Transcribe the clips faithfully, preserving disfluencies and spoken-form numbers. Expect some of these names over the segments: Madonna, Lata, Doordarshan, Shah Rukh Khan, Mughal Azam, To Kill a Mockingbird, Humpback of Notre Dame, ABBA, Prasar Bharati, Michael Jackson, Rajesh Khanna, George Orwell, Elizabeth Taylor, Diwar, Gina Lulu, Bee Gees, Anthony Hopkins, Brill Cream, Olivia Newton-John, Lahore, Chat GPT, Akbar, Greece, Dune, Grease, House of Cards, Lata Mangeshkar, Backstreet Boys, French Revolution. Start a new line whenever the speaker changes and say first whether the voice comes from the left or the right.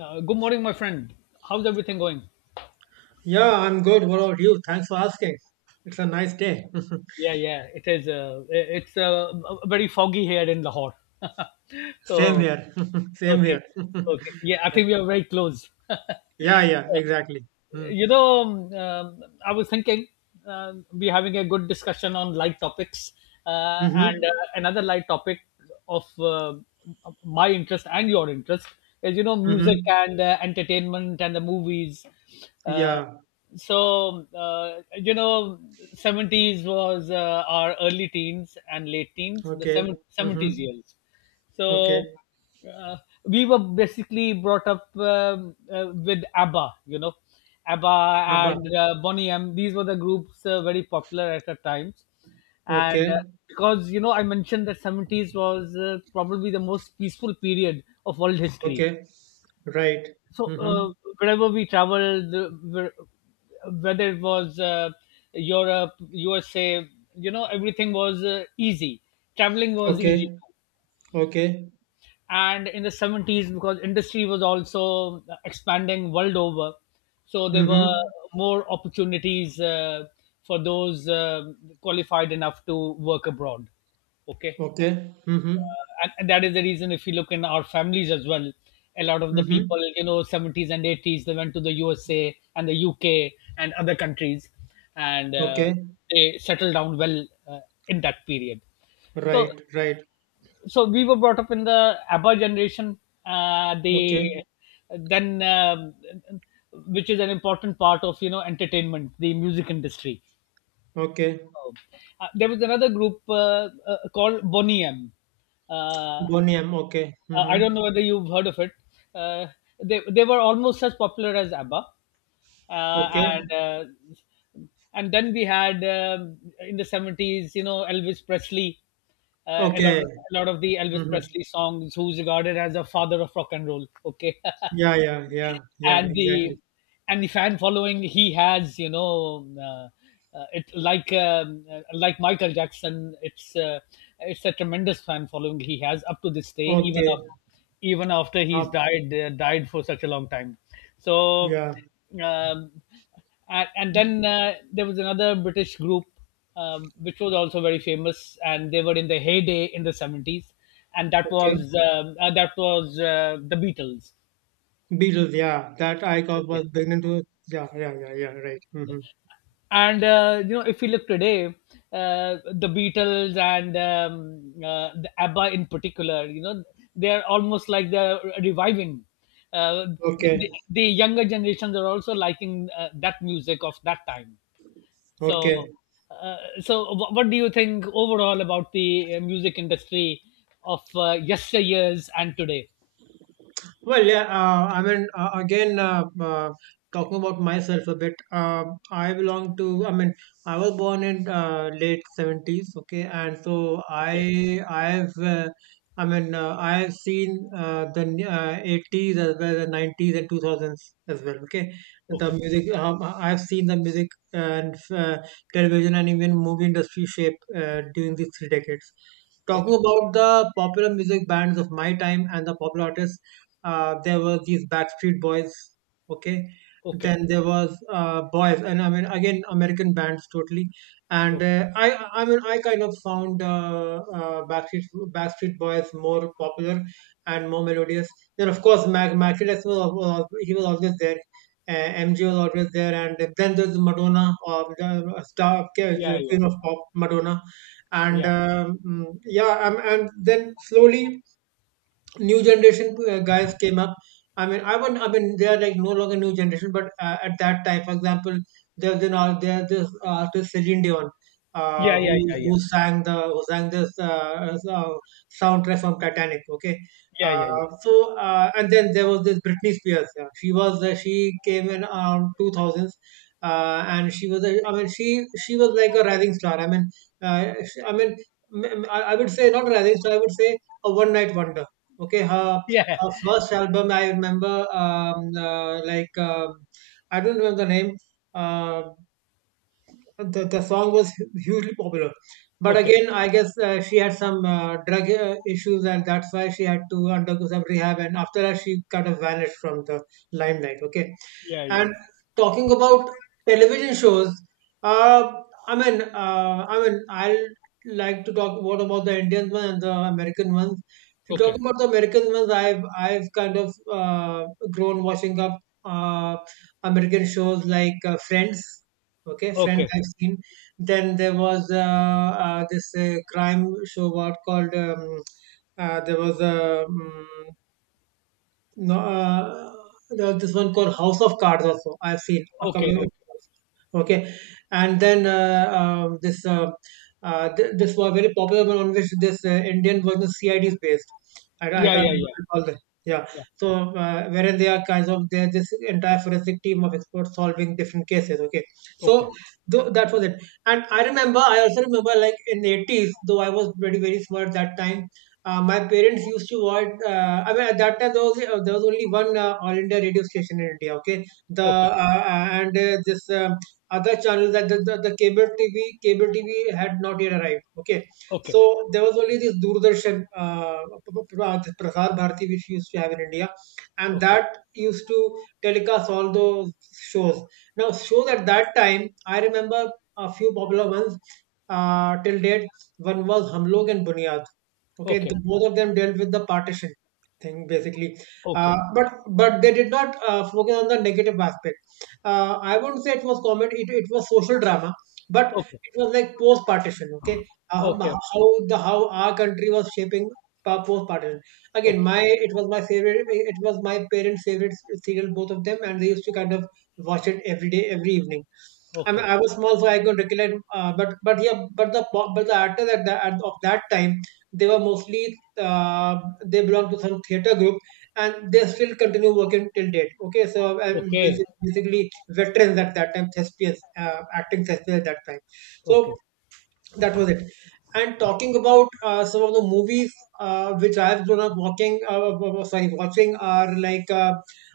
left: Uh, good morning, my friend. How's everything going?
right: Yeah, I'm good. What about you? Thanks for asking. It's a nice day.
left: Yeah, yeah, it is. Uh, it's uh, very foggy here in Lahore.
right: Same
left: so,
right: here. Same
left: okay,
right: here.
left: okay. Yeah, I
right: Yeah.
left: think we are very close. uh,
right: Yeah, yeah, exactly. Mm.
left: you know, um, I was thinking uh, we're having a good discussion on light topics, uh, and
right: Mm-hmm.
left: uh, another light topic of uh, my interest and your interest is you know music
right: Mm-hmm.
left: and uh, entertainment and the movies. Uh,
right: Yeah.
left: so uh, you know, seventies was uh, our early teens and late teens, the
right: Okay.
left: seven- seventies
right: Mm-hmm.
left: years. So
right: Okay.
left: uh, we were basically brought up um, uh, with ABBA, you know, ABBA
right: Abba.
left: and uh, Bonnie M. These were the groups uh, very popular at the times, and
right: Okay.
left: uh, because you know I mentioned that seventies was uh, probably the most peaceful period of world history.
right: Okay. Right.
left: So uh,
right: Mm-hmm.
left: wherever we traveled, uh, where- whether it was uh, Europe, U S A, you know, everything was uh, easy. Traveling was easy,
right: Okay. Okay.
left: and in the seventies, because industry was also expanding world over, so there were
right: Mm-hmm.
left: more opportunities uh, for those uh, qualified enough to work abroad. Okay.
right: Okay. Mm-hmm.
left: And, and that is the reason, if you look in our families as well, a lot of the people,
right: Mm-hmm.
left: you know seventies and eighties, they went to the USA and the UK and other countries, and uh,
right: Okay.
left: they settled down well uh, in that period. so
right: Right. Right.
left: so we were brought up in the ABBA generation. Uh, the
right: Okay.
left: then, um, which is an important part of you know entertainment, the music industry.
right: Okay.
left: Um, Uh, there was another group uh, uh, called Boney M. Uh,
right: Bonium. Okay.
left: uh, I
right: Mm-hmm.
left: don't know whether you've heard of it. Uh, they they were almost as popular as ABBA. uh,
right: Okay.
left: and uh, and then we had um in the seventies, you know, Elvis Presley. Uh, a lot, of,
right: Okay.
left: a lot of the Elvis
right: Mm-hmm.
left: Presley songs, who's regarded as a father of rock and roll. Okay.
right: Yeah, yeah, yeah, yeah,
left: and
right: exactly.
left: the and the fan following he has, you know uh, uh, it, like um, uh, like Michael Jackson, it's uh, it's a tremendous fan following he has up to this day, even
right: Okay.
left: after even after he's
right: Up,
left: died, uh, died for such a long time. so
right: yeah,
left: um, and, and then uh, there was another British group, um, which was also very famous, and they were in the heyday in the seventies. And that was
right: okay.
left: um, uh, that was uh, the Beatles.
right: Beatles, yeah. That I got
left: Okay.
right: was beginning to yeah, yeah, yeah, yeah, right. Mm-hmm.
left: and uh, you know, if we look today, uh, the Beatles and um, uh, the ABBA in particular, you know, they're almost like they're reviving. uh, the,
right: Okay,
left: the younger generations are also liking uh, that music of that time. so
right: okay.
left: uh, so wh- what do you think overall about the uh, music industry of uh, yesteryears and today?
right: Well, yeah, uh, I mean, uh, again, uh, uh, talking about myself a bit. um, I belong to, I mean, I was born in uh, late seventies, okay, and so I, I've, uh, I mean, uh, I've seen uh, the n- uh, eighties as well, the nineties and two thousands as well, okay. The music, um, I've seen the music and uh, television and even movie industry shape uh, during these three decades. Talking
left: Okay,
right: about the popular music bands of my time and the popular artists, uh, there were these Backstreet Boys. Okay,
left: okay,
right: then there was uh, Boys, and I mean again American bands totally. And
left: okay,
right: uh, I, I mean, I kind of found uh, uh, Backstreet Backstreet Boys more popular and more melodious. Then of course, Mac Maximus was, was he was always there. Uh, M G was always there, and then there's Madonna, or the uh, star
left: yeah, yeah,
right: Queen of Pop, Madonna. and
left: yeah,
right: um, mm, yeah, um, and then slowly new generation uh, guys came up. I mean, I wouldn't. I mean, they are like no longer new generation, but uh, at that time, for example, there was an all there this artist Celine Dion, uh,
left: yeah,
right: who
left: yeah, yeah,
right: who
left: yeah,
right: sang the who sang this uh, uh, soundtrack from Titanic. Okay.
left: yeah, yeah,
right: uh, so uh, and then there was this Britney Spears. Yeah. She was uh, she came in around two thousands. Uh, and she was, a, I mean, she she was like a rising star. I mean, uh, she- I mean, m- m- I I would say not a rising star. I would say a one night wonder. Okay, her
left: yeah, yeah,
right: her first album I remember. um, uh, like um, I don't remember the name. Uh, the the song was hu- hugely popular, but
left: okay,
right: again, I guess uh, she had some uh, drug uh, issues, and that's why she had to undergo some rehab. And after that, she kind of vanished from the limelight. Okay,
left: yeah, yeah, yeah.
right: and talking about television shows, uh, I mean, uh, I mean, I'll like to talk what about the Indian one and the American ones. If you talk
left: Okay.
right: about the American ones, I've I've kind of uh, grown watching up uh, American shows like uh, Friends. Okay, Friends
left: Okay.
right: I've seen. Then there was uh, uh, this uh, crime show what called um, uh, there was a no, uh, there's this one called House of Cards also. I've seen a couple
left: Okay.
right: of
left: Okay.
right: episodes. Okay, and then uh, um, this uh, uh, th- this was very popular one on which this uh, Indian version C I D is based. I, I
left: Yeah.
right: can't
left: Yeah.
right: remember
left: Yeah.
right: all the yeah.
left: Yeah.
right: So uh, wherein they are kinds of they this entire forensic team of experts solving different cases. Okay,
left: Okay.
right: so th- that was it. And I remember I also remember like in eighties, though I was very very small at that time. Uh, my parents used to watch. Uh, I mean, at that time there was uh, there was only one uh, All India radio station in India. Okay. the
left: Okay.
right: uh, uh, and uh, this um other channel, that the, the, the cable T V, cable T V had not yet arrived. Okay,
left: Okay.
right: so there was only this Doordarshan. Uh, p- p- p- uh, this Prasar Bharati, which we used to have in India, and
left: Okay.
right: that used to telecast all those shows. Now, shows at that time, I remember a few popular ones uh, till date. One was Hum Log and Bunyad. Okay,
left: Okay.
right: the, both of them dealt with the partition thing basically, uh,
left: Okay.
right: but but they did not uh, focus on the negative aspect. Uh, I won't say it was comedy; it, it was social drama, but
left: Okay.
right: it was like post partition. Okay, um,
left: Okay.
right: how the how our country was shaping post partition. Again, my it was my favorite. It was my parents' favorite serial, both of them, and they used to kind of watch it every day, every evening. I mean,
left: Okay.
right: I was small, so I could recollect. Uh, but but yeah, but the po- but the actors at that at, of that time, they were mostly uh, they belong to some theater group, and they still continue working till date. Okay, so and
left: Okay.
right: basically, basically veterans at that time, thespians, uh, acting thespians at that time.
left: Okay.
right: So
left: Okay.
right: that was it, and talking about uh, some of the movies uh, which I have grown up walking, uh, w- w- sorry, watching, are like. uh,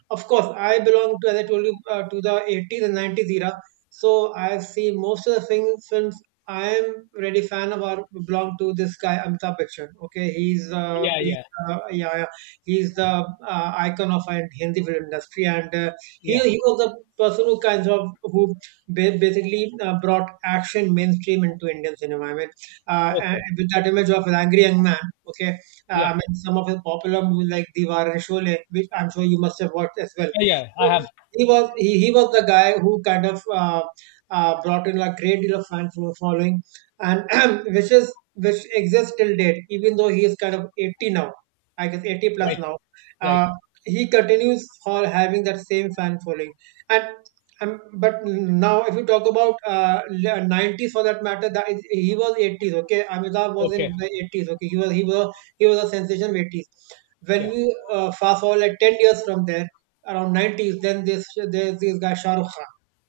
right: Of course I belong to, as I told you, uh, to the eighties and nineties era, so I see most of the things films I am really fan of are belong to this guy Amitabh Bachchan. Okay, he's uh,
left: Yeah.
right: he's
left: Yeah.
right: uh, yeah, yeah, he's the uh, icon of uh, Hindi film industry, and uh, he
left: Yeah.
right: he was the person who kind of who ba- basically uh, brought action mainstream into Indian cinema. I mean, uh, and
left: Okay.
right: with that image of an angry young man, okay, uh,
left: Yeah.
right: I mean, some of his popular movies like Diwar and Sholay, which I'm sure you must have watched as well.
left: Yeah. Yeah. I
right: So
left: have.
right: he was he, he was the guy who kind of uh, uh, brought in a great deal of fan fo- following, and which is which exists till date, even though he is kind of eighty now, I guess eighty plus
left: Right.
right: now.
left: Right.
right: Uh, he continues for having that same fan following. And um, but now, if you talk about uh, le- nineties for that matter, that is, he was eighties. Okay, Amitabh was
left: Okay.
right: in the eighties. Okay, he was he was he was a sensation of eighties. When
left: Yeah.
right: we uh, fast forward like ten years from there, around nineties, then this there's this guy Shah Rukh Khan.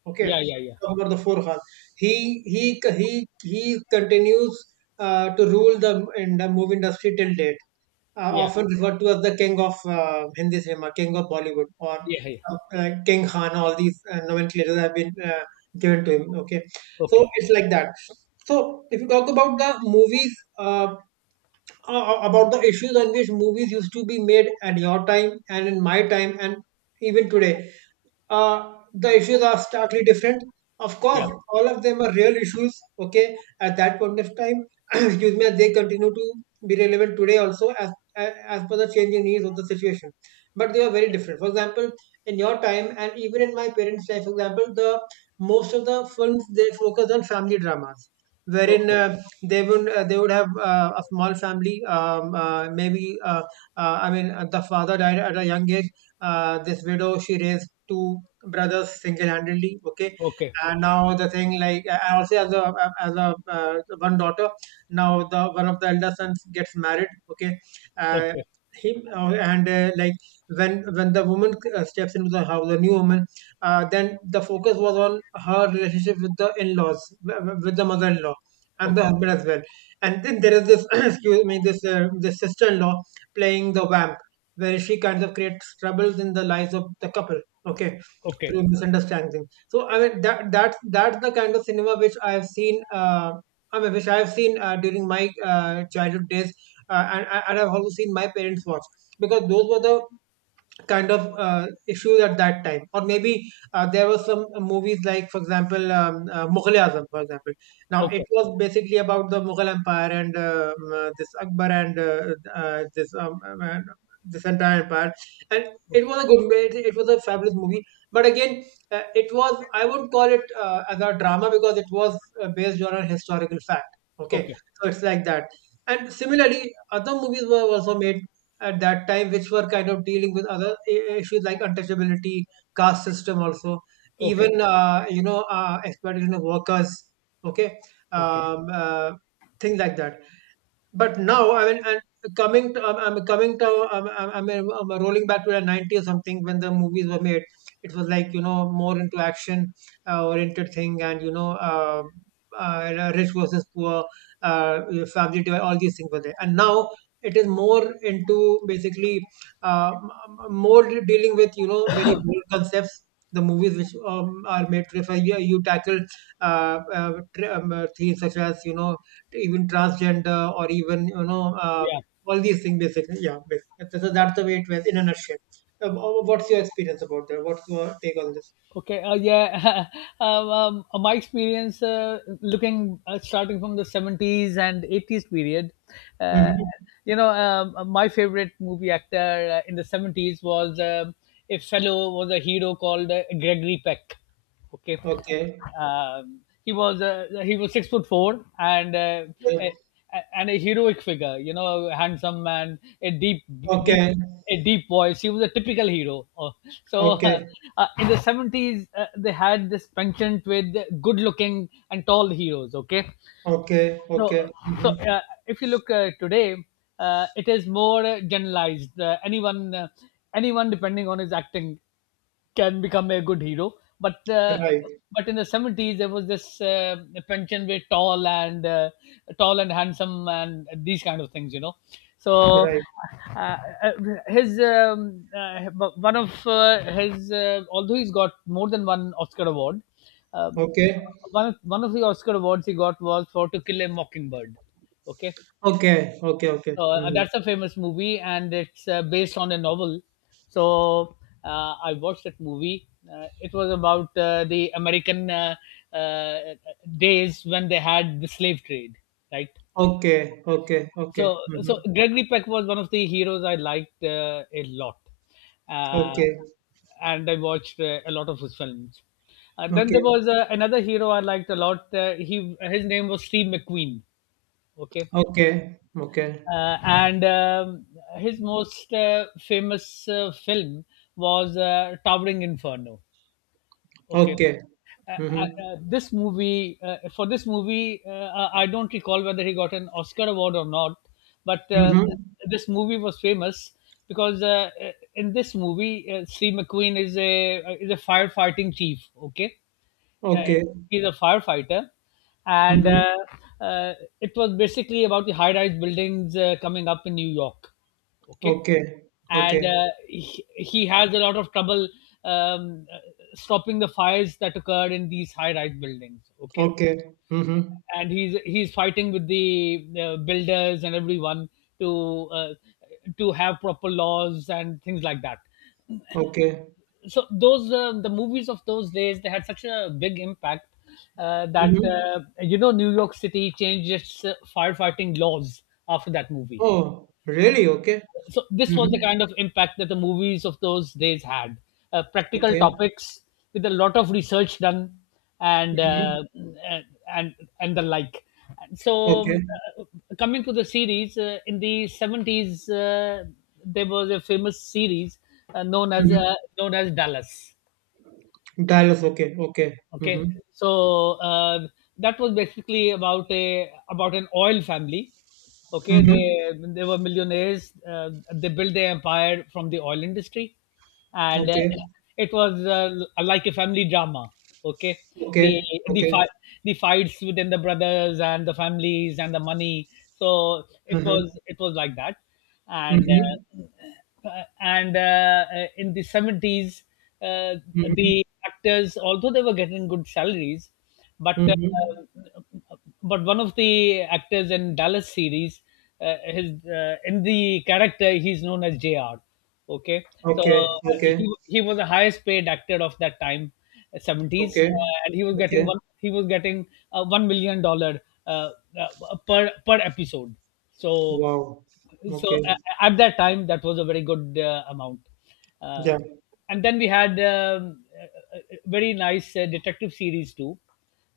right: Okay,
left: Yeah. Yeah. Yeah.
right: talk about the four Khan. He he he he continues uh, to rule the in the movie industry till date, uh,
left: Yeah.
right: often referred to as the king of uh, Hindi cinema, king of Bollywood, or
left: Yeah. Yeah.
right: uh, uh, King Khan. All these uh, nomenclatures have been uh, given to him. Okay, so
left: Okay.
right: it's like that. So if you talk about the movies, uh, uh, uh, about the issues on which movies used to be made at your time and in my time and even today, uh, the issues are starkly different. Of course,
left: Yeah.
right: all of them are real issues. Okay, at that point of time, excuse me, and they continue to be relevant today also, as as as per the changing needs of the situation. But they are very different. For example, in your time and even in my parents' time, for example, the most of the films they focus on family dramas, wherein
left: Okay.
right: uh, they would uh, they would have uh, a small family. Um, uh, maybe uh, uh, I mean, uh, the father died at a young age. Uh, this widow, she raised two brothers single-handedly. Okay,
left: Okay.
right: and now the thing, like I also, as a as a uh, one daughter, now the one of the elder sons gets married. Okay, uh,
left: Okay.
right: him uh, and uh, like when when the woman uh, steps into the house, the new woman, uh, then the focus was on her relationship with the in-laws, w- w- with the mother-in-law and the
left: Okay.
right: husband as well. And then there is this excuse me, this uh, this sister-in-law playing the vamp, where she kind of creates troubles in the lives of the couple. Okay,
left: Okay.
right: through misunderstanding. So I mean, that that's that's the kind of cinema which I have seen. Uh, I mean, which I have seen uh, during my uh, childhood days, uh, and, and I've also seen my parents watch because those were the kind of uh, issues at that time, or maybe uh, there were some movies like, for example, um, uh, mughal azam for example. Now it
left: Okay.
right: was basically about the Mughal empire and um, uh, this Akbar and uh, uh, this um, um, this entire empire. And it was a good it, it was a fabulous movie, but again, uh, it was, I wouldn't call it uh, as a drama because it was uh, based on a historical fact, okay.
left: Okay.
right: So it's like that. And similarly, other movies were also made at that time which were kind of dealing with other i- issues like untouchability, caste system also,
left: Okay.
right: even
left: Okay.
right: uh, you know uh, exploitation of workers, okay,
left: Okay.
right: um, uh, things like that. But now, I mean, and coming to, I'm, I'm coming to, I'm, I'm, I'm I'm rolling back to the nineties or something, when the movies were made, it was like, you know, more into action, uh, oriented thing, and, you know, uh, uh, rich versus poor, uh, family divide, all these things were there. And now it is more into basically uh, m- m- more de- dealing with, you know, very broad concepts. The movies which um, are made to refer you, you tackle uh, uh, tr- um, uh, themes such as, you know, even transgender or even, you know, uh,
left: Yeah.
right: all these things basically, yeah, basically. So that's the way it was, in a nutshell. Uh, what's your experience about that? What's your take on this?
left: Okay, uh, yeah. Um, um, my experience, uh, looking, uh, starting from the seventies and eighties period, uh,
right: Mhm.
left: you know, um, uh, my favorite movie actor uh, in the seventies was um a fellow, was a hero called uh, Gregory Peck. Okay.
right: Okay,
left: Um, he was uh, he was six foot four, and uh,
right: okay,
left: a, a- and a heroic figure, you know, handsome man, a deep deep
right: okay,
left: a deep voice. He was a typical hero, oh, so, uh,
right: okay,
left: uh, in the seventies, uh, they had this penchant with good-looking and tall heroes. Okay.
right: okay,
left: so
right: okay.
left: so
right: Hmm.
left: uh, if you look uh, today, uh, it is more uh, generalized. Uh, anyone, uh, anyone, depending on his acting, can become a good hero. But uh,
right: Right.
left: but in the seventies there was this uh, pension with tall and uh, tall and handsome and these kind of things, you know. So
right: Right.
left: uh, uh, his um, uh, one of uh, his uh, although he's got more than one Oscar award, um,
right: Okay,
left: one of, one of the Oscar awards he got was for To Kill a Mockingbird. Okay.
right: okay, okay, okay.
left: So, uh,
right: Hmm.
left: that's a famous movie, and it's uh, based on a novel. So uh, I watched that movie. Uh, it was about uh, the American uh, uh, days when they had the slave trade, right?
right: Okay, okay,
left: so
right: okay.
left: so
right: Hmm.
left: Gregory Peck was one of the heroes I liked uh, a lot, uh,
right: Okay,
left: and I watched uh, a lot of his films. Uh, then there
right: okay,
left: was uh, another hero I liked a lot. uh, he his name was Steve McQueen. Okay.
right: okay, okay,
left: uh, and um, His most uh, famous uh, film was uh, Towering Inferno. Okay.
right: okay.
left: Uh, uh,
right: Hmm.
left: uh, this movie, uh, for this movie, uh, I I don't recall whether he got an Oscar award or not, but uh,
right: Hmm.
left: this movie was famous because uh, in this movie, uh, Steve McQueen is a is a firefighting chief. Okay. uh,
right: Okay.
left: he's a firefighter, and
right: Hmm.
left: uh, uh, it was basically about the high-rise buildings uh, coming up in New York. Okay.
right: Okay. Okay.
left: And uh, he, he has a lot of trouble um, uh, stopping the fires that occurred in these high-rise buildings. Okay.
right: Okay. Mhm.
left: And he's he's fighting with the uh, builders and everyone to uh, to have proper laws and things like that.
right: Okay.
left: So those uh, the movies of those days, they had such a big impact, uh, that
right: Mhm.
left: uh, you know, New York City changed its uh, firefighting laws after that movie.
right: Oh, really? Okay.
left: So this was the
right: Mhm.
left: kind of impact that the movies of those days had. Uh, practical
right: Okay.
left: topics with a lot of research done, and
right: Mhm.
left: uh, and and the like. So
right: Okay.
left: uh, coming to the series uh, in the seventies, uh, there was a famous series uh, known as
right: Mhm.
left: uh, known as Dallas.
right: Dallas. Okay. Okay.
left: Okay.
right: Mhm.
left: So uh, that was basically about a about an oil family. Okay.
right: Mhm.
left: They they were millionaires. Uh, they built their empire from the oil industry, and uh,
right: Okay.
left: it was uh, like a family drama. Okay. the
right: Okay.
left: the
right: Okay.
left: fight the fights within the brothers and the families and the money. So it
right: Mhm.
left: was it was like that. and
right: Mhm.
left: uh, uh, and uh, in the seventies, uh,
right: Mhm.
left: the actors, although they were getting good salaries, but
right: Mhm.
left: uh, but one of the actors in Dallas series, uh, his uh, in the character, he's known as Junior Okay. so
right: Okay.
left: uh,
right: Okay.
left: he he was the highest paid actor of that time, uh, seventies,
right: Okay.
left: uh, and he was getting
right: Okay.
left: one he was getting uh, one million dollar uh, uh, per per episode. So
right: Wow.
left: so uh,
right: Okay.
left: at that time that was a very good uh, amount. uh,
right: Yeah.
left: and then we had um, a a- a very nice uh, detective series too.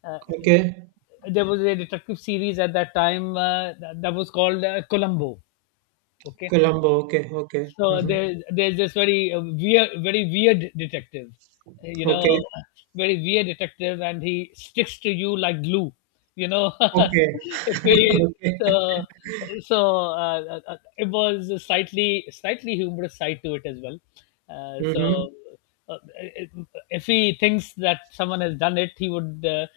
left: uh,
right: Okay.
left: there was a detective series at that time uh, that, that was called uh, Columbo. Okay.
right: Colombo. Okay. Okay.
left: So
right: Mhm.
left: there, there's this very uh, weird, very weird detective, you
right: Okay.
left: know, very weird detective, and he sticks to you like glue, you know.
right: Okay.
left: if he,
right: Okay.
left: so, so uh, uh, uh, It was a slightly, slightly humorous side to it as well. Uh,
right: Mhm.
left: so uh, if he thinks that someone has done it, he would uh,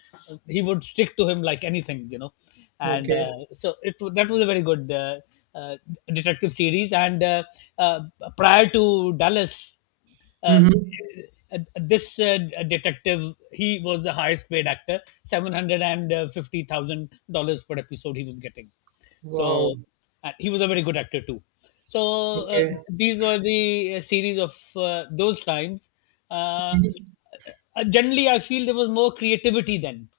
left: he would stick to him like anything, you know. And
right: Okay.
left: uh, so it wa- that was a very good uh, uh, detective series. And uh, uh, prior to Dallas, uh,
right: Mhm.
left: uh, this uh, detective, he was the highest paid actor, seven hundred and fifty thousand dollars per episode he was getting.
right: Wow.
left: So, and he was a very good actor too. So uh,
right: Okay.
left: these were the uh, series of uh, those times. Uh, uh,
right: Mhm.
left: Generally, I feel there was more creativity then.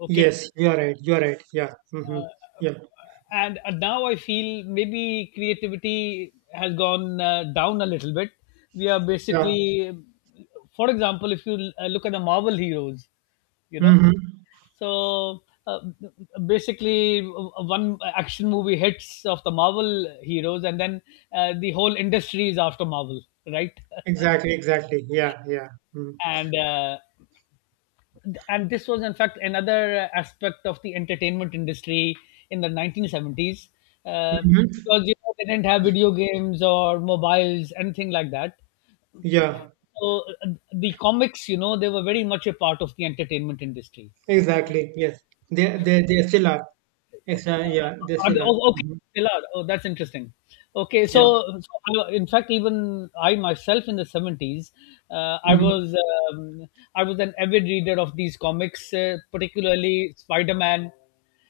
left: Okay.
right: Yes, you are right. You are right. Yeah. Mm-hmm.
left: uh,
right: Yeah.
left: and uh, now I feel maybe creativity has gone uh, down a little bit. We are
right: Yeah.
left: basically, for example, if you uh, look at the Marvel heroes, you know,
right: Mm-hmm.
left: so uh, basically, uh, one action movie hits of the Marvel heroes, and then uh, the whole industry is after Marvel, right?
right: Exactly. Exactly. Yeah. Yeah. Mm-hmm.
left: and uh, and this was in fact another aspect of the entertainment industry in the nineteen seventies, uh,
right: Mm-hmm.
left: because you know, they didn't have video games or mobiles, anything like that.
right: Yeah.
left: So uh, the comics, you know, they were very much a part of the entertainment industry.
right: Exactly. Yes. They they they still are. Extra. Yeah. They
left: Are they-
right: still are.
left: Oh, okay,
right: Mm-hmm.
left: they are. Oh, that's interesting. Okay, so,
right: Yeah.
left: so I- in fact, even I myself in the seventies, uh, I
right: Mm-hmm.
left: was um, I was an avid reader of these comics, uh, particularly Spider Man,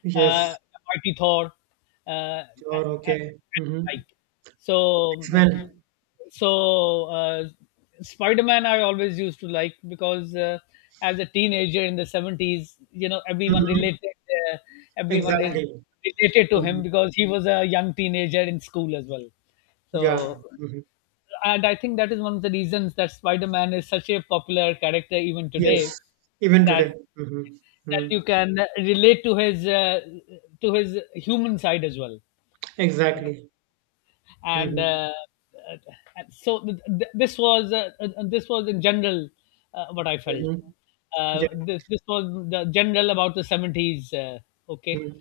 right: Yes.
left: uh, Mighty Thor, uh, and,
right: Sure.
left: and,
right: Okay. Mm-hmm.
left: right. So,
right: X-Men.
left: so uh, Spider-Man I always used to like because uh, as a teenager in the seventies, you know, everyone
right: Mm-hmm.
left: related, uh, everyone re-
right: Exactly.
left: related to
right: Mm-hmm.
left: him because he was a young teenager in school as well.
right: Yeah.
left: So,
right: Mm-hmm.
left: and I think that is one of the reasons that Spider-Man is such a popular character even today
right: Yes. Even
left: that
right: today. Mm-hmm.
left: that
right: Mm-hmm.
left: you can relate to his uh, to his human side as well
right: Exactly.
left: and
right: Mm-hmm.
left: uh, uh, and so th- th- this was uh, uh, uh, this was in general, uh, what I felt.
right: Mm-hmm. Yeah.
left: Uh, this, this was the general about the seventies. Uh, okay,
right: Mm-hmm.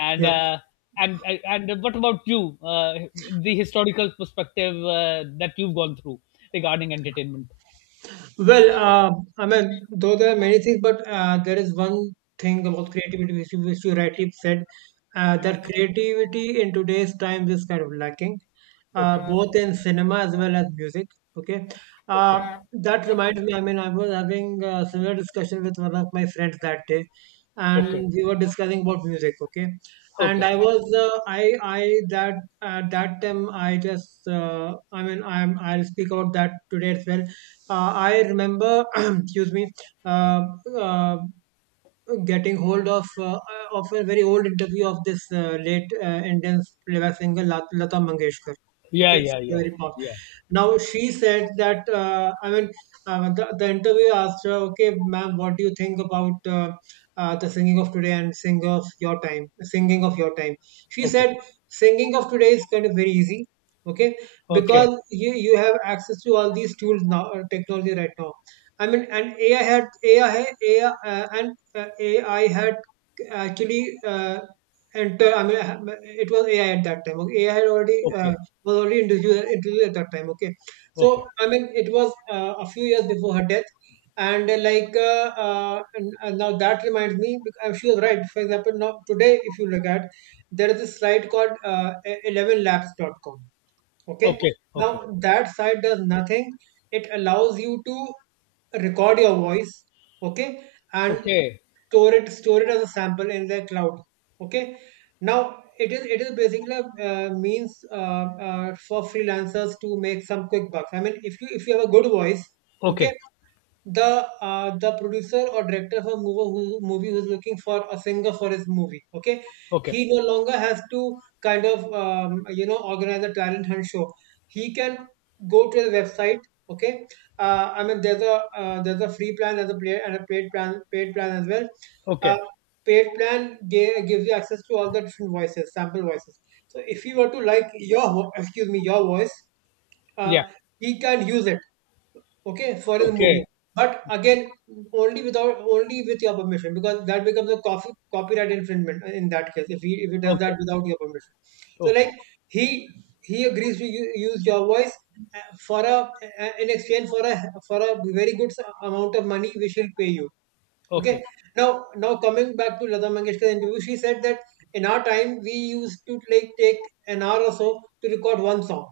left: and
right: Yeah.
left: uh, and uh, and what about you? Uh, the historical perspective, uh, that you've gone through regarding entertainment.
right: Well, uh, I mean, though there are many things, but uh, there is one thing about creativity which you, which you rightly said, uh, that creativity in today's time is kind of lacking, uh,
left: Okay,
right: both in cinema as well as music. Okay, uh,
left: okay,
right: that reminds me. I mean, I was having a similar discussion with one of my friends that day,
left: okay,
right: and we were discussing about music. Okay, and
left: okay.
right: I was uh, I I that at that time I just uh, I mean I'm I'll speak about that today as well. Uh, I remember, excuse me, uh, uh, getting hold of uh, uh, of a very old interview of this uh, late uh, Indian playback singer Lat- Lata Mangeshkar.
left: Yeah,
right: Okay, it's
left: yeah, yeah,
right: very powerful.
left: yeah.
right: Now she said that uh, I mean uh, the the interview asked her, okay, ma'am, what do you think about uh, uh, the singing of today and sing of your time, singing of your time? She
left: Okay,
right: said singing of today is kind of very easy. Okay,
left: okay,
right: because you, you have access to all these tools now, uh, technology right now. I mean, and AI had AI, had AI uh, and uh, AI had actually uh, enter. I mean, ha- it was A I at that time. Okay, A I had already
left: okay,
right: uh, was already introduced introduced at that time. Okay,
left: okay,
right: so I mean, it was uh, a few years before her death, and uh, like uh, uh, and, and now that reminds me. bec- uh, She was right. For example, now today, if you look at, there is a site called uh, eleven labs dot com. Okay.
left: okay,
right: Now
left: okay,
right: that side does nothing. It allows you to record your voice. Okay. And
left: okay.
right: store it, store it as a sample in the cloud. Okay. Now it is, it is basically uh, means uh, uh, for freelancers to make some quick bucks. I mean, if you if you have a good voice, okay,
left: Okay,
right: the uh, the producer or director of a movie who, movie who's looking for a singer for his movie, okay,
left: okay,
right: he no longer has to kind of um, you know, organize a talent hunt show. He can go to the website, okay. Uh, i mean there's a uh, there's a free plan as a player and a paid plan paid plan as well.
left: okay,
right: uh, Paid plan ga- gives you access to all the different voices, sample voices. So if you were to like your vo- excuse me your voice, uh,
left: yeah,
right: he can use it, okay, for the movie.
left: okay,
right: But again, only without only with your permission, because that becomes a coffee, copyright infringement in that case if he, if he does that
left: okay,
right: without your permission. So
left: okay,
right: like he he agrees to u- use your voice uh, for a uh, in exchange for a, for a very good amount of money which he'll pay you.
left: okay,
right: Okay. Now, now coming back to Lata Mangeshkar's interview, she said that in our time we used to like take an hour or so to record one song.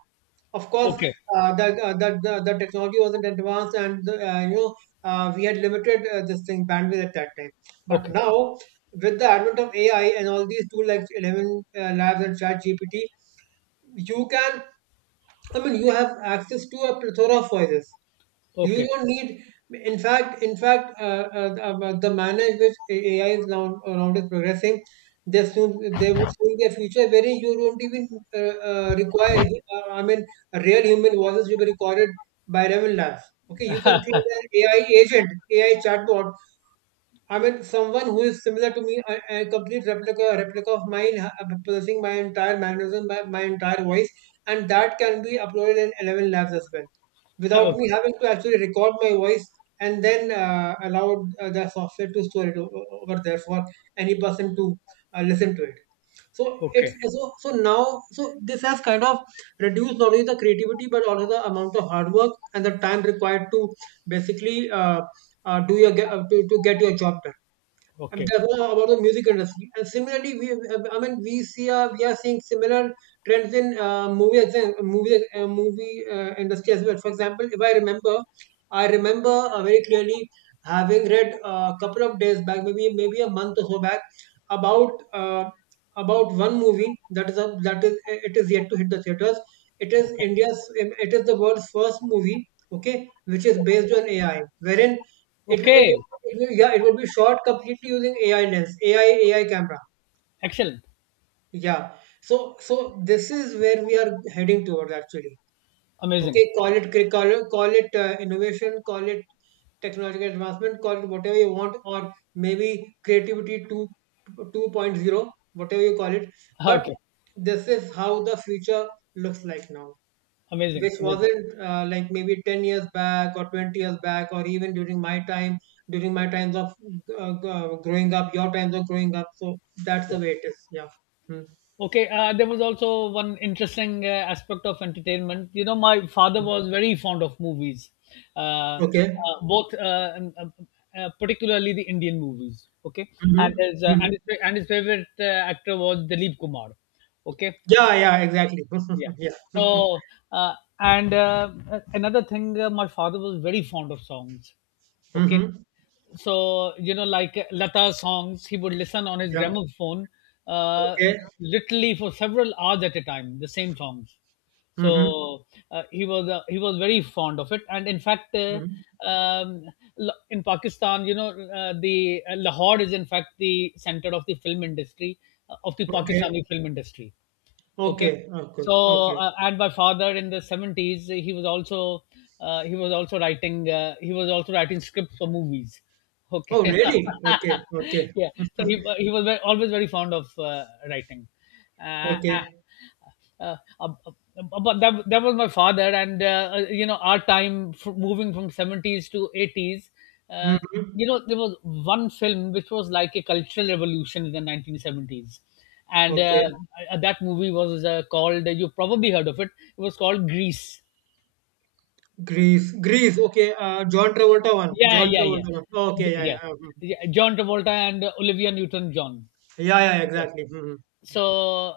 right: Of course,
left: okay,
right: uh, the, uh, the, the the technology wasn't advanced, and the, uh, you know, uh, we had limited uh, this thing bandwidth at that time. But
left: okay,
right: now, with the advent of A I and all these tools like Eleven uh, Labs and Chat G P T, you can, I mean, you have access to a plethora of voices. You
left: okay.
right: don't need, in fact, in fact, uh, uh, uh, the manner in which A- AI is now around is progressing, they soon they would soon be a future wherein you don't even uh, uh, require, uh, I mean, real human voices to be recorded by Raven Labs. Okay, you can create an A I agent, A I chatbot. I mean, someone who is similar to me, a, a complete replica, replica of mine, ha- possessing my entire mannerism, my, my entire voice, and that can be uploaded in eleven labs as well, without me
left: Okay,
right: having to actually record my voice and then uh, allow uh, the software to store it o- o- over there for any person to uh, listen to it. So it's,
left: okay,
right: so so now so this has kind of reduced not only the creativity but also the amount of hard work and the time required to basically uh, uh, do your ge- uh, to, to get your job done. And
left: okay,
right: that's all about the music industry. And similarly, we, uh, I mean we see uh, we are seeing similar trends in uh, movie exam, movie uh, movie uh, industry as well. For example, if I remember, I remember uh, very clearly having read uh, a couple of days back, maybe, maybe a month or so back, about uh, about one movie that is a, that is, uh, it is yet to hit the theaters. It is
left: okay,
right: India's it is the world's first movie, okay, which is based on A I, wherein it, wi- it,
left: okay,
right: it will, yeah, it will be shot completely using A I lens, A I, A I camera.
left: excellent,
right: Yeah. So, so this is where we are heading towards actually.
left: amazing.
right: Okay. Call it, cri- call it, call it uh, innovation, call it technological advancement, call it whatever you want, or maybe creativity two, 2.0, whatever you call it. But
left: Okay,
right: this is how the future looks like now,
left: amazing,
right: which
left: amazing,
right: wasn't uh, like maybe ten years back or twenty years back, or even during my time, during my times of uh, g- uh, growing up, your times of growing up. So that's the
left: yeah.
right: way it is, yeah. Mm.
left: Okay, uh, there was also one interesting uh, aspect of entertainment. You know, my father
right: Mm.
left: was very fond of movies, uh, uh,
right: Okay.
left: both, uh, um, um, uh, particularly the Indian movies. Okay, and
right: Mm-hmm.
left: his uh,
right: Mm-hmm.
left: and his, and his favorite uh, actor was Dilip Kumar. Okay,
right: Yeah, yeah, exactly.
left: yeah.
right: Yeah.
left: So, uh, and uh, another thing, uh, my father was very fond of songs. Okay.
right: Mm-hmm.
left: So, you know, like, uh, Lata songs, he would listen on his
right: Yeah.
left: gramophone, uh,
right: Okay.
left: literally for several hours at a time, the same songs.
right: Mm-hmm.
left: So, uh, he was uh, he was very fond of it, and in fact, uh,
right: Mm-hmm.
left: um, L- in Pakistan, you know, uh, the uh, Lahore is in fact the center of the film industry, uh, of the
right: Okay.
left: Pakistani film industry. Okay,
right: Okay. Okay.
left: so,
right: Okay.
left: uh, and my father in the seventies, he was also uh, he was also writing uh, he was also writing scripts for movies.
right: Oh,
left: Okay.
right: really? Okay. Okay.
left: Yeah, so he, he was ve- always very fond of uh, writing, uh,
right: Okay.
left: uh, uh, ab- ab- but that, that was my father. And uh, uh, you know, our time, f- moving from seventies to eighties, uh,
right: Mm-hmm.
left: you know, there was one film which was like a cultural revolution in the nineteen seventies, and
right: Okay.
left: uh, uh, that movie was uh, called, you probably heard of it, it was called Grease.
right: Greece, Greece. Okay, uh, John Travolta one.
left: Yeah,
right: John
left: yeah, yeah.
right: Travolta one. Okay,
left: J-
right: yeah,
left: yeah,
right: yeah, mhm.
left: yeah. John Travolta and uh, Olivia newton john
right: Yeah, yeah,
left: okay,
right: exactly. Mhm,
left: so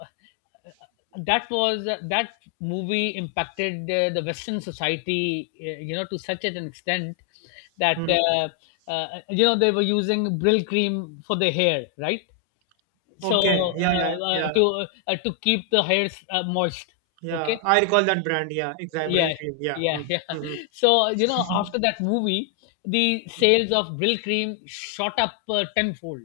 left: that was that, movie impacted uh, the Western society, uh, you know, to such an extent that,
right: mhm.
left: uh, uh, you know, they were using Brill Cream for their hair, right? So,
right: Okay, yeah, yeah,
left: uh, uh,
right: yeah,
left: to uh, to keep the hairs, uh, moist.
right: yeah.
left: Okay.
right: I recall that brand. Yeah, exactly. Brill
left: Yeah,
right: Cream. Yeah.
left: yeah.
right: Mhm,
left: Yeah,
right: mhm.
left: so, you know, after that movie the sales of Brill Cream shot up, uh, tenfold.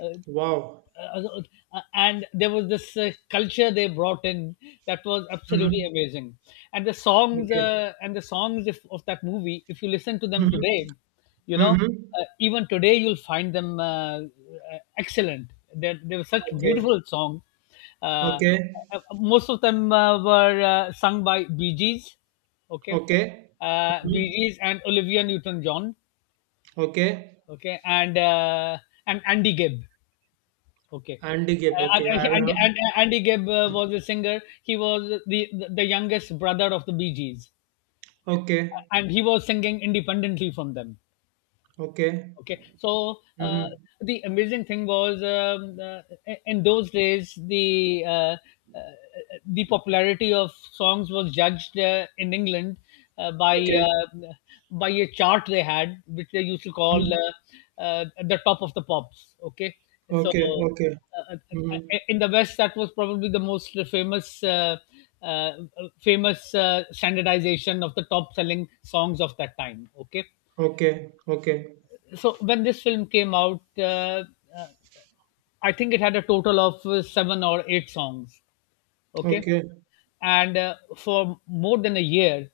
left: uh,
right: Wow.
left: uh, uh, uh, and there was this uh, culture they brought in that was absolutely
right: Mhm.
left: amazing, and the songs,
right: Okay.
left: uh, and the songs if, of that movie, if you listen to them
right: Mhm,
left: today, you know,
right: mhm.
left: uh, even today you'll find them, uh, uh, excellent, they they were such
right: Okay.
left: beautiful songs. Uh,
right: Okay.
left: uh, Most of them uh, were uh, sung by Bee Gees. Okay.
right: Okay.
left: uh, Bee
right: Mhm.
left: Gees and Olivia Newton-John.
right: Okay.
left: Okay, and uh, and Andy Gibb. Okay.
right: Andy Gap.
left: And,
right: Okay, I will
left: and, and
right: have.
left: Andy Gibb uh, was a singer. He was the, the youngest brother of the Bee Gees.
right: Okay.
left: And he was singing independently from them.
right: Okay.
left: Okay, so, uh,
right: Mhm.
left: the amazing thing was, um, uh, in those days the uh, uh, the popularity of songs was judged, uh, in England, uh, by
right: Okay.
left: uh, by a chart they had, which they used to call,
right: Mhm.
left: uh, uh, the top of the pops. Okay, so,
right: Okay. Okay.
left: uh, uh,
right: Mhm.
left: uh, in the West, that was probably the most famous. Uh, uh, famous uh, standardization of the top selling songs of that time. Okay,
right: Okay. Okay.
left: so when this film came out, uh, uh, I think it had a total of uh, seven or eight songs. Okay,
right: Okay.
left: and uh, for more than a year,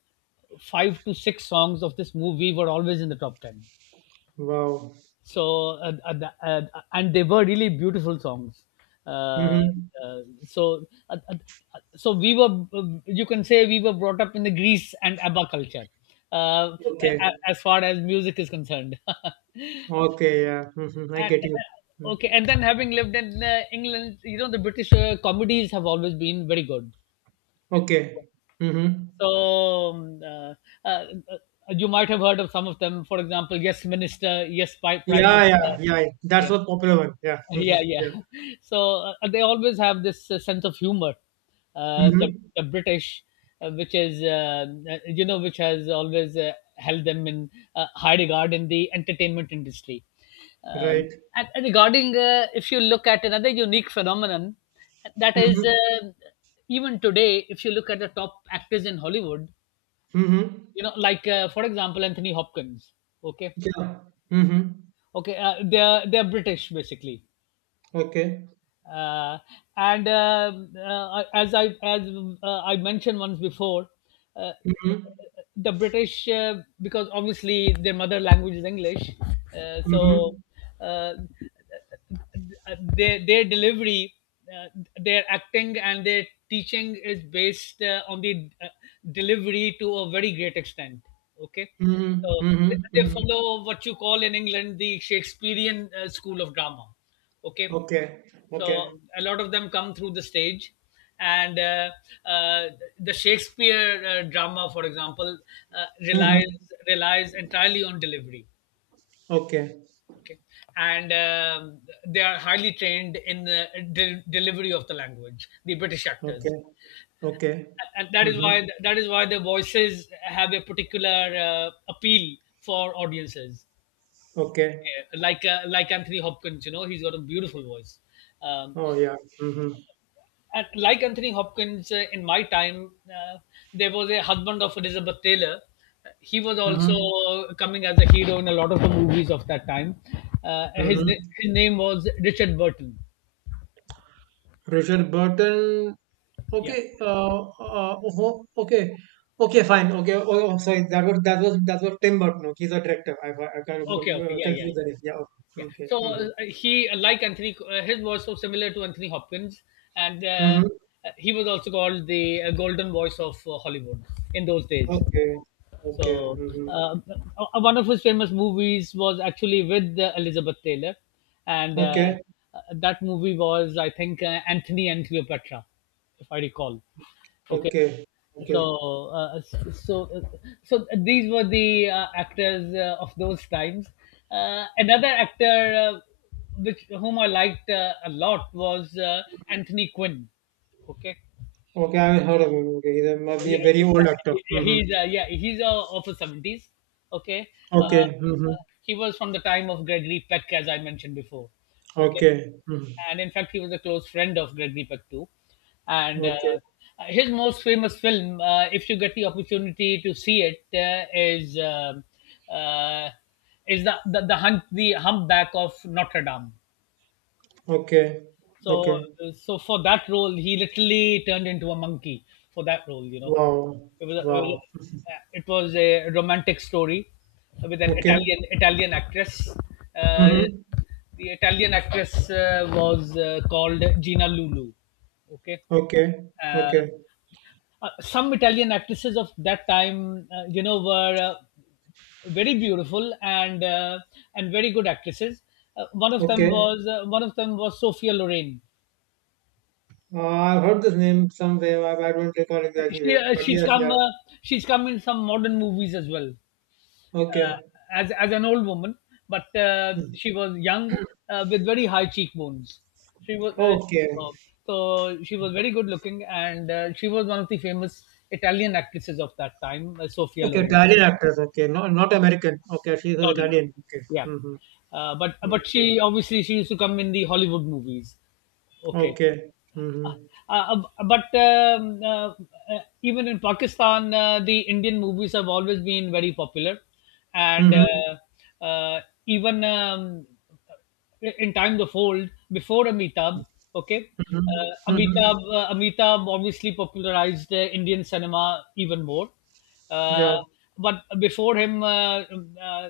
left: five to six songs of this movie were always in the top ten.
right: Wow.
left: So, uh, uh, the- uh, and they were really beautiful songs. Uh,
right: Mm-hmm.
left: uh, so uh, uh, so we were uh, You can say we were brought up in the Greece and ABBA culture, uh, a-
right: Okay.
left: a- as far as music is concerned.
right: Okay. Yeah. Mm-hmm. I
left: And,
right: get you.
left: uh, uh,
right: Mm.
left: okay, and then having lived in uh, England, you know the British uh, comedies have always been very good.
right: Okay. Mm-hmm.
left: So, um, uh, uh, uh, you might have heard of some of them. For example, Yes Minister, Yes, Pi- Prime
right: Yeah.
left: Minister.
right: Yeah. Yeah. Yeah. That's
left: Yeah,
right: the popular one. Yeah. Mm-hmm.
left: yeah, yeah.
right: Yeah.
left: So, uh, they always have this uh, sense of humor, uh, the,
right: Mm-hmm.
left: the British, uh, which is, uh, uh, you know, which has always uh, held them in uh, high regard in the entertainment industry. um,
right: Right.
left: and, and regarding, uh, if you look at another unique phenomenon, that is,
right: Mm-hmm.
left: uh, even today if you look at the top actors in Hollywood,
right: Mm-hmm.
left: you know, like, uh, for example, Anthony Hopkins. Okay.
right: Yeah. Mm-hmm.
left: Okay. uh, they're they're British basically.
right: Okay.
left: uh, and um uh, as I as uh, I mentioned once before, uh,
right: Mm-hmm.
left: the British, uh, because obviously their mother language is English, uh,
right: Mm-hmm.
left: so uh, their their delivery, uh, their acting and their teaching is based uh, on the, uh, delivery to a very great extent. Okay.
right: Mm-hmm.
left: So
right: Mm-hmm.
left: they they
right: Mm-hmm.
left: follow what you call in England the Shakespearean uh, school of drama. Okay,
right: Okay.
left: so
right: Okay.
left: a lot of them come through the stage, and uh, uh, the Shakespeare uh, drama, for example, uh,
right: Mm-hmm.
left: relies relies entirely on delivery.
right: Okay.
left: Okay, and um, they are highly trained in the del- delivery of the language, the British actors,
right: Okay. Okay.
left: and that is
right: Mm-hmm.
left: why that is why their voices have a particular uh, appeal for audiences.
right: Okay.
left: Okay. Like uh, like Anthony Hopkins, you know, he's got a beautiful voice. um,
right: Oh yeah. Mm-hmm.
left: at, like Anthony Hopkins, uh, in my time, uh, there was a husband of Elizabeth Taylor. He was
right: Mm-hmm.
left: also coming as a hero in a lot of the movies of that time. Uh, his na-
right: Mm-hmm.
left: his name was Richard Burton.
right: Richard Burton.
left: Yeah.
right: Okay. Uh, uh, uh, oh, okay. Okay, fine. Okay. Oh, oh, sorry. That was that was that was Tim Burton. Okay, he's a director. I I I kind of
left: Okay. Okay.
right: uh,
left: Yeah. Yeah. Yeah.
right: confused the name. Yeah. Okay.
left: Yeah.
right: Okay.
left: So,
right: Mm-hmm.
left: uh, he, like Anthony, uh, his was so similar to Anthony Hopkins, and uh,
right: Mm-hmm.
left: he was also called the uh, golden voice of uh, Hollywood in those days.
right: Okay. Okay.
left: So,
right: Mm-hmm.
left: uh, uh, one of his famous movies was actually with uh, Elizabeth Taylor, and uh,
right: Okay.
left: uh, that movie was, I think, uh, Anthony and Cleopatra, if I recall. Okay,
right: Okay.
left: so
right: Okay.
left: uh, so so these were the uh, actors uh, of those times. Uh, another actor, uh, which whom I liked uh, a lot, was uh, Anthony Quinn. Okay.
right: Okay. I haven't heard of him. Okay. He
left: Oh,
right: must be a
left: yeah,
right: very
left: he-
right: old
left: yeah,
right: actor.
left: he- yeah,
right: Mm-hmm.
left: he's uh, yeah, he's uh, of the seventies. Okay, uh,
right: Okay. Mm-hmm.
left: uh, he was from the time of Gregory Peck, as I mentioned before. Okay,
right: Okay. Mm-hmm.
left: and in fact, he was a close friend of Gregory Peck too. And, uh,
right: Okay.
left: his most famous film, uh, if you get the opportunity to see it, uh, is, um uh, is the, the the hunt the humpback of Notre Dame.
right: Okay.
left: So,
right: Okay.
left: uh, so for that role, he literally turned into a monkey for that role. You know,
right: Wow.
left: it was a, it was
right: Wow.
left: a, uh, it was a romantic story with an
right: Okay.
left: Italian Italian actress. Uh,
right: Mm-hmm.
left: the Italian actress uh, was uh, called Gina Lulu. Okay,
right: Okay,
left: uh,
right: okay,
left: uh, some Italian actresses of that time, uh, you know, were, uh, very beautiful, and uh, and very good actresses. Uh, one of them
right: okay.
left: was uh, one of them was Sophia Loren.
right: Uh, I've heard this name somewhere. I, I don't recall exactly
left: She
right: where,
left: uh,
right: but
left: she's
right: yes, yeah.
left: come uh, she's come in some modern movies as well, uh,
right: Okay.
left: as as an old woman, but, uh,
right: Hmm.
left: she was young, uh, with very high cheekbones. She was uh,
right: Okay,
left: so, so she was very good looking, and uh, she was one of the famous Italian actresses of that time, uh, Sophia
right: okay.
left: Loren.
right: Italian actress. Okay, not not American. Okay, she's an
left: No, no, no.
right: Italian. Okay.
left: Yeah,
right: Mm-hmm.
left: uh, but but
right: Okay.
left: she, obviously, she used to come in the Hollywood movies. Okay,
right: Okay.
left: uh,
right: Mm-hmm.
left: uh, but, um, uh, uh, even in Pakistan, uh, the Indian movies have always been very popular, and
right: Mm-hmm.
left: uh, uh, even, um, in Time the Fold before Amitabh, okay,
right: Mm-hmm.
left: uh,
right: Mm-hmm.
left: Amitabh uh, Amitabh obviously popularized uh, Indian cinema even more, uh,
right: Yeah.
left: but before him, uh, uh,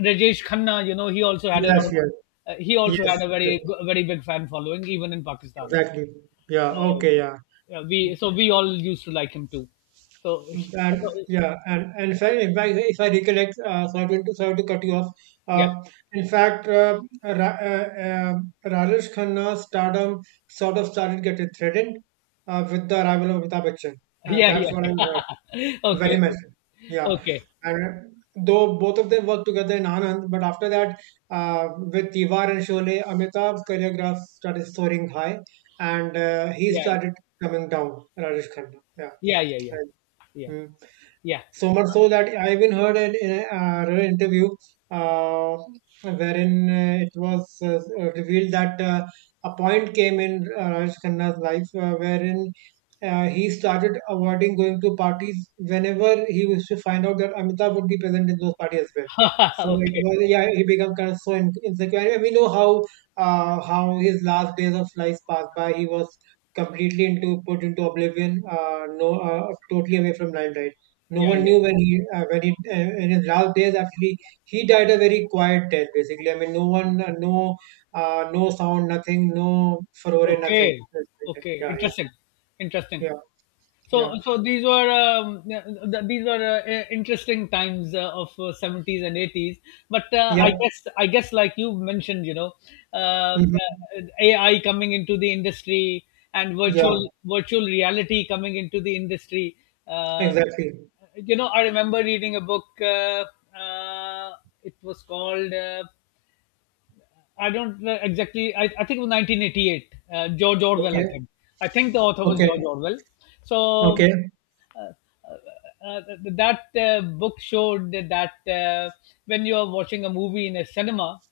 left: Rajesh Khanna, you know, he also had a lot
right: Yes.
left: of.
right: Yes.
left: Uh, he also
right: Yes.
left: had a
right: Yes.
left: very go- very big fan following, even in Pakistan.
right: Exactly. Yeah.
left: So,
right: Okay. Yeah.
left: yeah, we so we all used to like him too. So,
right: And
left: so
right: yeah, and and if I, if I, if I recollect, uh, sorry to, sorry to cut you off. Uh,
left: yeah.
right: in fact, uh, Ra, uh, uh, Rajesh Khanna's stardom sort of started getting threatened uh, with the arrival of Amitabh Bachchan. Uh,
left: Yeah,
right: that's
left: yeah,
right: what I
left: yeah.
right: heard very
left: Okay,
right: much, so. Yeah,
left: okay,
right: and uh, though both of them worked together in Anand, but after that, uh, with Tiwar and Sholay, Amitabh's choreograph started soaring high, and uh, he
left: yeah,
right: started coming down. Rajesh Khanna. Yeah.
left: yeah, yeah, yeah, yeah,
right: Right.
left: yeah.
right: So much so that I even heard an in a- uh, an interview uh, wherein uh, it was uh, revealed that uh, a point came in uh, Raj Khanna's life uh, wherein uh, he started avoiding going to parties whenever he used to find out that Amitabh would be present in those parties as well. So it
left: Okay,
right: was, yeah, he became kind of so in- insecure, and we know how uh, how his last days of life passed by. He was completely into put into oblivion, uh, no uh, totally away from limelight. No
left: yeah,
right: one
left: yeah.
right: knew when he, uh, when he uh, in his last days. Actually, he died a very quiet death. Basically, I mean, no one, uh, no, uh, no sound, nothing, no furore, nothing.
left: Okay, okay.
right: Yeah, yeah,
left: Interesting, interesting.
right: yeah,
left: So,
right: yeah,
left: so these were um, th- these were, uh, i- interesting times uh, of uh, seventies and eighties. But, uh,
right: yeah.
left: I guess, I guess like you mentioned, you know, um,
right: Hmm.
left: uh, A I coming into the industry and
right: Yeah,
left: virtual virtual reality coming into the industry. Uh,
right: exactly.
left: you know, I remember reading a book. Uh, uh, it was called. Uh, I don't know exactly. I, I think it was nineteen eighty-eight. Uh, George Orwell, I
right: Okay,
left: think. I think the author was
right: okay,
left: George Orwell. So,
right: okay.
left: uh, uh, uh, uh, that uh, book showed that, uh, when you are watching a movie in a cinema,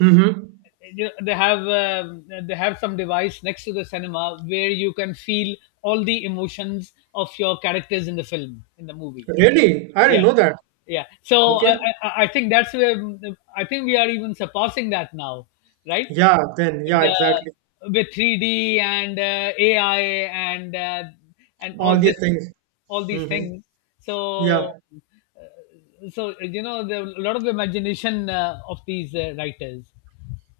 right: Mm-hmm.
left: you, they have uh, they have some device next to the cinema where you can feel all the emotions of your characters in the film in the movie.
right: Really, I didn't
left: Yeah,
right: know that.
left: yeah, so, I,
right: Okay.
left: I I I think that's where, I think, we are even surpassing that now, right?
right: Yeah. Then. Yeah.
left: the
right: Exactly.
left: With three d and uh, A I, and uh, and
right: All
left: all this
right: these things.
left: all these
right: Mm-hmm.
left: things.
right: Yeah.
left: So so you know, the, a lot of imagination uh, of these uh, writers.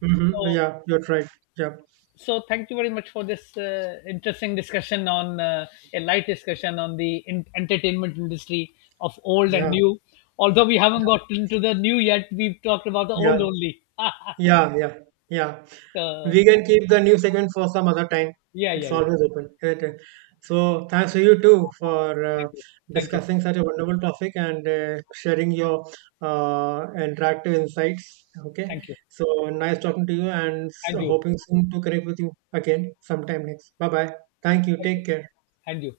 right: Mm-hmm.
left: so
right: Yeah. You're right. Yeah.
left: so thank you very much for this uh, interesting discussion on, uh, a light discussion on the in- entertainment industry of old and
right: Yeah.
left: new. Although we haven't
right: Yeah.
left: got into the new yet, we've talked about the old
right: Yeah.
left: only.
right: Yeah. Yeah. Yeah.
left: So,
right: We can keep the new segment for some other time.
left: yeah,
right: It's
left: yeah, yeah.
right: always open, isn't it? So thanks to you too for uh,
left: Thank you, thank you,
right: discussing such a wonderful topic and uh, sharing your uh, interactive insights. Okay,
left: thank you,
right: so nice talking to you, and s-
left: and you.
right: hoping soon to connect with you again sometime next. Bye bye. Thank you.
left: Thank you,
right: Take care.
left: and you.